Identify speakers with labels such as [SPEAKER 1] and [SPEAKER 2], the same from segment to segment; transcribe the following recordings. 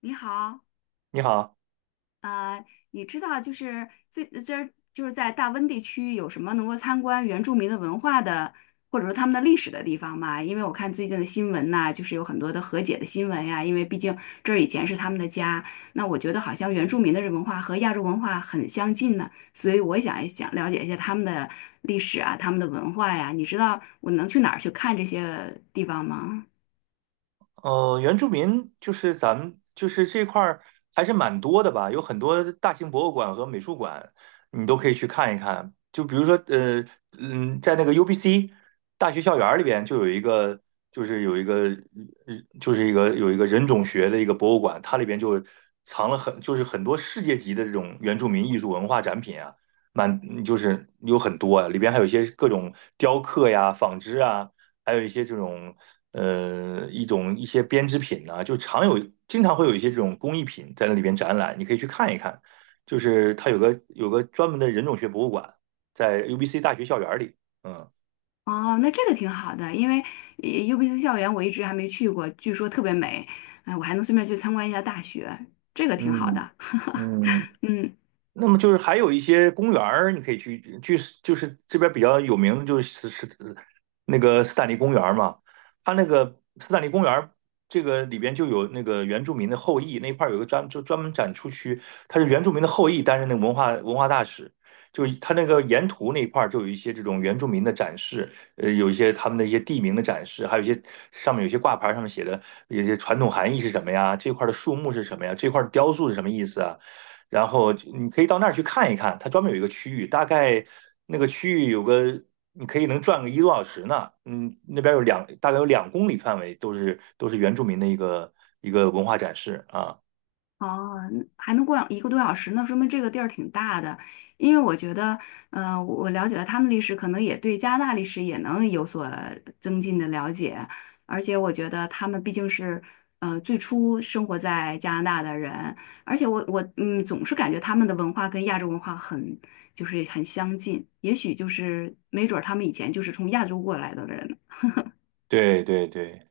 [SPEAKER 1] 你好，
[SPEAKER 2] 你好。
[SPEAKER 1] 呃，你知道就是在大温地区有什么能够参观原住民的文化的，或者说他们的历史的地方吗？因为我看最近的新闻呐、就是有很多的和解的新闻呀、因为毕竟这儿以前是他们的家，那我觉得好像原住民的文化和亚洲文化很相近呢，所以我也想了解一下他们的历史啊，他们的文化呀、你知道我能去哪儿去看这些地方吗？
[SPEAKER 2] 原住民就是咱们就是这块儿还是蛮多的吧，有很多大型博物馆和美术馆，你都可以去看一看。就比如说，在那个 UBC 大学校园儿里边就有一个，就是有一个，人种学的一个博物馆，它里边就藏了很就是很多世界级的这种原住民艺术文化展品啊，蛮就是有很多啊，里边还有一些各种雕刻呀、纺织啊。还有一些这种一些编织品呐、就常有经常会有一些这种工艺品在那里边展览，你可以去看一看。就是它有个专门的人种学博物馆，在 UBC 大学校园里。嗯
[SPEAKER 1] 哦，那这个挺好的，因为UBC 校园我一直还没去过，据说特别美，哎，我还能顺便去参观一下大学，这个挺好
[SPEAKER 2] 嗯
[SPEAKER 1] 的。
[SPEAKER 2] 嗯。
[SPEAKER 1] 嗯。
[SPEAKER 2] 那么就是还有一些公园儿，你可以去去，就是这边比较有名的就是那个斯坦利公园儿嘛，它那个斯坦利公园儿这个里边就有那个原住民的后裔那一块儿有个专门展出区，它是原住民的后裔担任那个文化大使，就它那个沿途那一块儿就有一些这种原住民的展示，有一些他们的一些地名的展示，还有一些上面有些挂牌上面写的有些传统含义是什么呀，这块儿的树木是什么呀，这块儿的雕塑是什么意思啊。然后你可以到那儿去看一看，它专门有一个区域，大概那个区域你可以转个一个多小时呢。嗯，那边大概有两公里范围都是原住民的一个一个文化展示啊。
[SPEAKER 1] 哦，那还能过一个多小时，那说明这个地儿挺大的。因为我觉得，嗯，我了解了他们历史，可能也对加拿大历史也能有所增进的了解。而且我觉得他们毕竟是，最初生活在加拿大的人，而且我嗯，总是感觉他们的文化跟亚洲文化很就是很相近，也许就是没准儿他们以前就是从亚洲过来的人呢。
[SPEAKER 2] 对对对。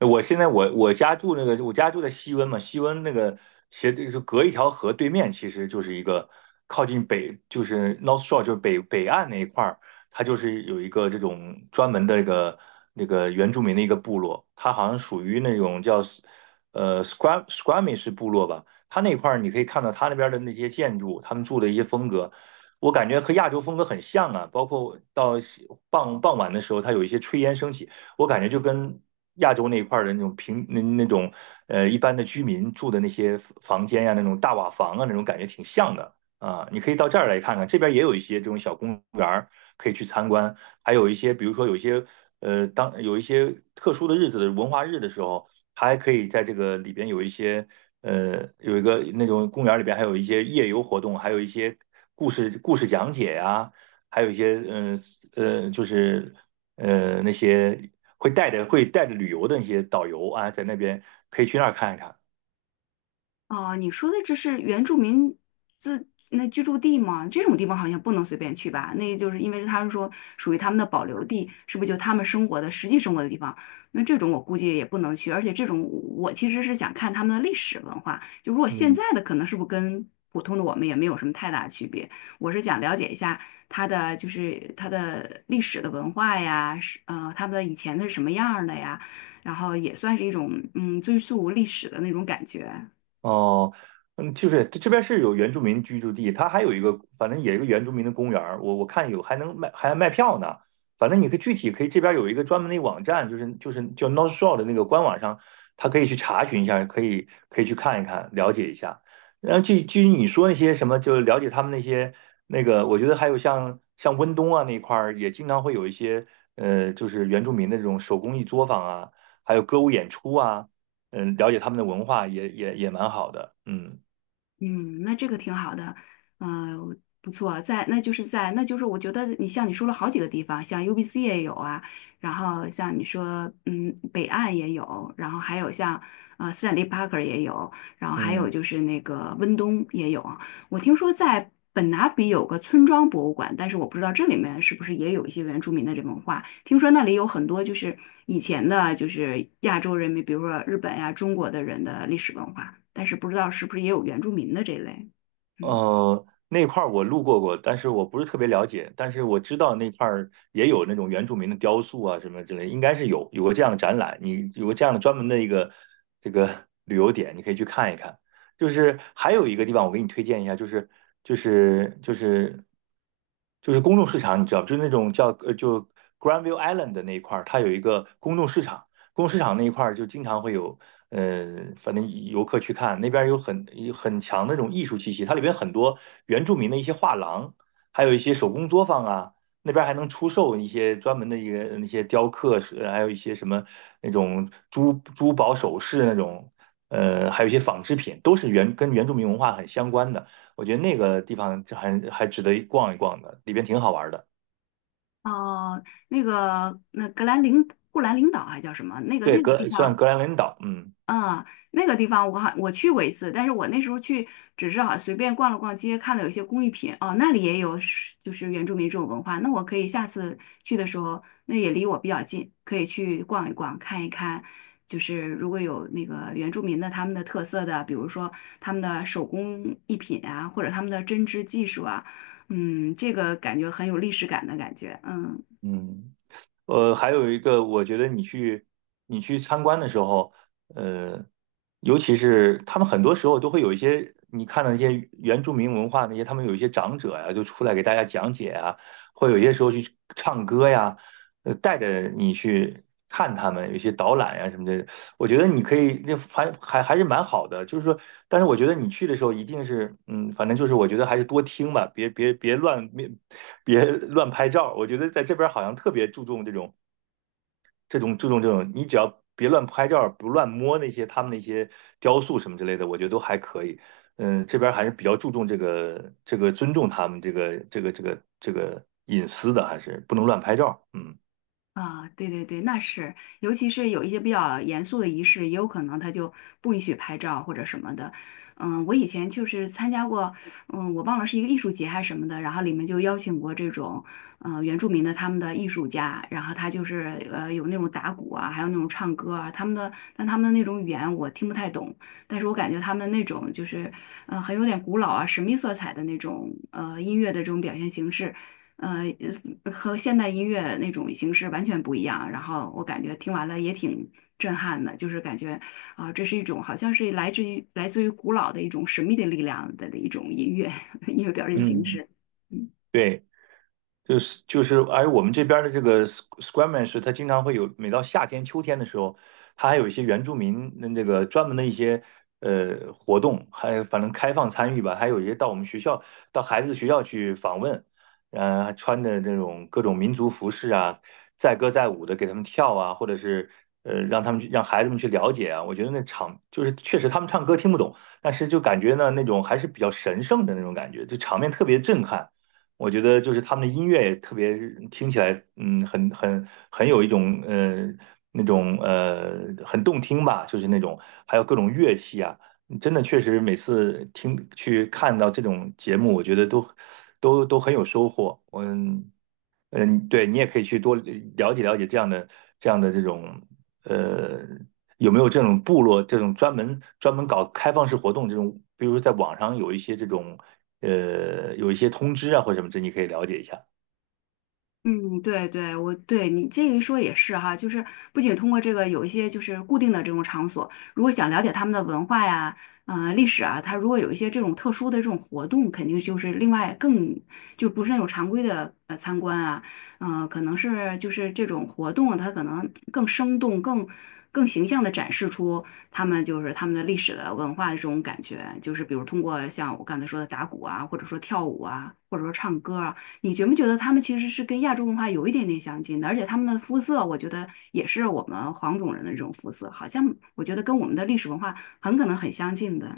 [SPEAKER 2] 我现在我我家住那个，我家住在西温嘛，西温那个斜对就隔一条河，对面其实就是一个靠近北，就是 North Shore,就是北岸那一块儿，它就是有一个这种专门的一个那个原住民的一个部落，它好像属于那种叫Squamish 部落吧，它那块儿你可以看到它那边的那些建筑，他们住的一些风格，我感觉和亚洲风格很像啊，包括到傍晚的时候，它有一些炊烟升起。我感觉就跟亚洲那一块儿的那种一般的居民住的那些房间呀、那种大瓦房啊那种感觉挺像的啊。你可以到这儿来看看，这边也有一些这种小公园儿可以去参观，还有一些比如说有一些当有一些特殊的日子的文化日的时候，它还可以在这个里边有一些。有一个那种公园里边还有一些夜游活动，还有一些故事讲解呀、还有一些就是那些会带着旅游的那些导游啊，在那边可以去那儿看一看。
[SPEAKER 1] 哦，你说的这是原住民自那居住地吗？这种地方好像不能随便去吧？那就是因为他们说属于他们的保留地，是不是就他们生活的实际生活的地方？那这种我估计也不能去，而且这种我其实是想看他们的历史文化。就如果现
[SPEAKER 2] 嗯
[SPEAKER 1] 在的可能是不是跟普通的我们也没有什么太大区别？我是想了解一下它的就是它的历史的文化呀，是他们的以前的是什么样儿的呀，然后也算是一种嗯追溯历史的那种感觉。
[SPEAKER 2] 哦。就是这边是有原住民居住地，它还有一个，反正也有一个原住民的公园儿，我看有还卖票呢。反正你可以具体可以这边有一个专门的网站，就是叫 North Shore 的那个官网上，它可以去查询一下，可以去看一看，了解一下。然后至于你说那些什么，就是了解他们那些那个，我觉得还有像温东啊那一块儿，也经常会有一些就是原住民的这种手工艺作坊啊，还有歌舞演出啊。了解他们的文化也蛮好的。嗯
[SPEAKER 1] 嗯，那这个挺好的，嗯、不错，在那就是在那就是我觉得你像你说了好几个地方，像 UBC 也有啊，然后像你说嗯北岸也有，然后还有像斯坦利·帕克也有，然后还有
[SPEAKER 2] 嗯。
[SPEAKER 1] 就是那个温东也有，我听说在本拿比有个村庄博物馆，但是我不知道这里面是不是也有一些原住民的这文化。听说那里有很多就是以前的，就是亚洲人民，比如说日本呀、中国的人的历史文化，但是不知道是不是也有原住民的这类。嗯，
[SPEAKER 2] 那块儿我路过过，但是我不是特别了解，但是我知道那块儿也有那种原住民的雕塑啊什么之类，应该是有个这样的展览，你有个这样的专门的一个这个旅游点，你可以去看一看。就是还有一个地方，我给你推荐一下，就是就是就是公众市场，你知道，就是那种叫Granville Island 的那一块儿，它有一个公众市场，公众市场那一块儿就经常会有。反正游客去看那边有很强的那种艺术气息，它里边很多原住民的一些画廊，还有一些手工作坊啊，那边还能出售一些专门的一个那些雕刻，还有一些什么那种珠宝首饰那种，还有一些纺织品，都是跟原住民文化很相关的。我觉得那个地方还值得逛一逛的，里边挺好玩的。
[SPEAKER 1] 哦、那个那格兰林布兰领导还叫什么？那个
[SPEAKER 2] 对，
[SPEAKER 1] 那个地方。
[SPEAKER 2] 格兰文岛。嗯
[SPEAKER 1] 啊，那个地方我去过一次，但是我那时候去只是好随便逛了逛街，看到有一些工艺品哦，那里也有是就是原住民这种文化，那我可以下次去的时候，那也离我比较近，可以去逛一逛，看一看，就是如果有那个原住民的他们的特色的，比如说他们的手工艺品啊，或者他们的针织技术啊，嗯，这个感觉很有历史感的感觉，嗯。
[SPEAKER 2] 嗯。还有一个，我觉得你去参观的时候，呃，尤其是他们很多时候都会有一些你看到那些原住民文化那些，他们有一些长者呀、就出来给大家讲解啊，会有一些时候去唱歌呀，带着你去看他们，有一些导览呀、什么的，我觉得你可以，那还是蛮好的，就是说，但是我觉得你去的时候一定是，反正就是我觉得还是多听吧，别乱，别乱拍照。我觉得在这边好像特别注重这种，你只要别乱拍照，不乱摸那些他们那些雕塑什么之类的，我觉得都还可以。这边还是比较注重这个尊重他们这个隐私的，还是不能乱拍照。嗯
[SPEAKER 1] 啊，对对对，那是，尤其是有一些比较严肃的仪式，也有可能他就不允许拍照或者什么的。嗯，我以前就是参加过，嗯，我忘了是一个艺术节还是什么的，然后里面就邀请过这种，原住民的他们的艺术家，然后他就是有那种打鼓啊，还有那种唱歌啊，他们的，但他们的那种语言我听不太懂，但是我感觉他们那种就是，很有点古老啊，神秘色彩的那种音乐的这种表现形式。呃，和现代音乐那种形式完全不一样。然后我感觉听完了也挺震撼的，就是感觉啊、这是一种好像是来自于古老的一种神秘的力量的一种音乐 音乐表现形
[SPEAKER 2] 嗯。
[SPEAKER 1] 式。嗯。
[SPEAKER 2] 对。就是，而我们这边儿的这个 Squamish 他经常会有，每到夏天、秋天的时候，他还有一些原住民那这个专门的一些活动，还有反正开放参与吧，还有一些到我们学校，到孩子学校去访问，还穿的这种各种民族服饰啊，载歌载舞的给他们跳啊，或者是让他们去让孩子们去了解啊，我觉得那场就是确实他们唱歌听不懂，但是就感觉呢那种还是比较神圣的那种感觉，就场面特别震撼。我觉得就是他们的音乐也特别听起来，很有一种那种很动听吧，就是那种还有各种乐器啊，真的确实每次听去看到这种节目，我觉得都很有收获。嗯。嗯。对，你也可以去多了解了解这样的这种，呃，有没有这种部落这种专门搞开放式活动这种，比如在网上有一些这种，有一些通知啊或者什么这，你可以了解一下。
[SPEAKER 1] 嗯，对对，我对你这一说也是哈，就是不仅通过这个有一些就是固定的这种场所，如果想了解他们的文化呀、历史啊，他如果有一些这种特殊的这种活动，肯定就是另外更就不是那种常规的参观啊，嗯、可能是就是这种活动它可能更生动、更形象的展示出他们就是他们的历史的文化的这种感觉，就是比如通过像我刚才说的打鼓啊，或者说跳舞啊，或者说唱歌啊。你觉不觉得他们其实是跟亚洲文化有一点点相近的？而且他们的肤色，我觉得也是我们黄种人的这种肤色，好像我觉得跟我们的历史文化很可能很相近的。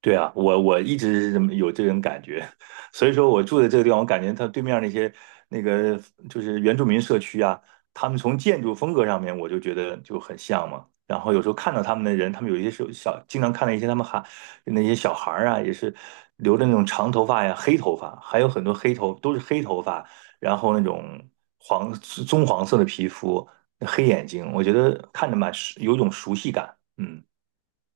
[SPEAKER 2] 对啊，我一直是这么有这种感觉，所以说我住的这个地方，我感觉它对面儿那些那个就是原住民社区啊，他们从建筑风格上面，我就觉得就很像嘛。然后有时候看到他们的人，他们有一些时候小，经常看到一些他们还那些小孩儿啊，也是留着那种长头发呀、黑头发，还有很多都是黑头发，然后那种黄色的皮肤、黑眼睛，我觉得看着蛮有一种熟悉感。嗯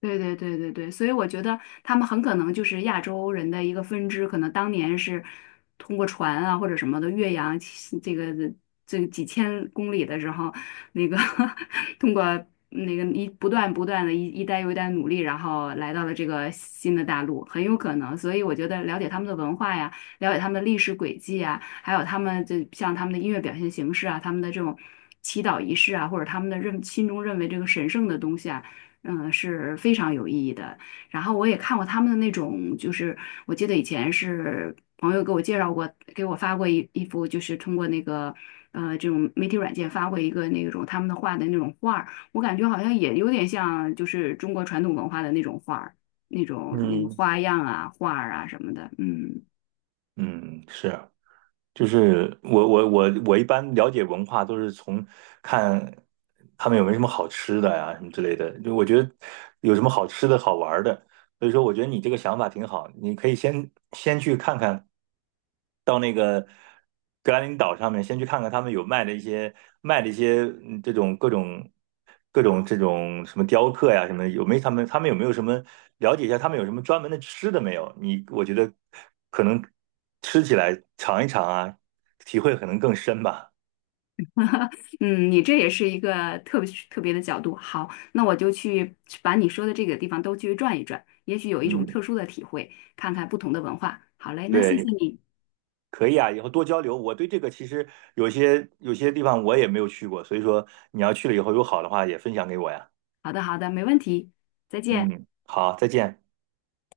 [SPEAKER 1] 对对对对对，所以我觉得他们很可能就是亚洲人的一个分支，可能当年是通过船啊或者什么的越洋起这个几千公里的时候，那个 通过那个不断的一代又一代努力，然后来到了这个新的大陆，很有可能。所以我觉得了解他们的文化呀。了解他们的历史轨迹啊，还有他们就像他们的音乐表现形式啊，他们的这种祈祷仪式啊，或者他们的心中认为这个神圣的东西啊，嗯，是非常有意义的。然后我也看过他们的那种，就是我记得以前是朋友给我介绍过，给我发过一幅，就是通过那个这种媒体软件发过一个那种他们的画的那种画儿，我感觉好像也有点像就是中国传统文化的那种画儿，那种
[SPEAKER 2] 嗯。
[SPEAKER 1] 花样啊、画儿啊什么的，嗯。
[SPEAKER 2] 嗯。是。就是我一般了解文化都是从看他们有没有什么好吃的呀、什么之类的。就我觉得有什么好吃的好玩儿的，所以说，我觉得你这个想法挺好，你可以先去看看，到那个格兰林岛上面先去看看他们有卖的一些这种各种这种什么雕刻呀什么的有没有他们他们有没有什么了解一下他们有什么专门的吃的没有？你我觉得可能吃起来尝一尝啊，体会可能更深吧。
[SPEAKER 1] 嗯，你这也是一个特别的角度。好，那我就去把你说的这个地方都去转一转，也许有一种
[SPEAKER 2] 嗯。
[SPEAKER 1] 特殊的体会，看看不同的文化。好嘞，那谢
[SPEAKER 2] 对，
[SPEAKER 1] 谢你。
[SPEAKER 2] 可以啊，以后多交流。我对这个其实有些地方我也没有去过，所以说你要去了以后有好的话也分享给我呀。
[SPEAKER 1] 好的，好的，没问题，再见。
[SPEAKER 2] 嗯，好，再见。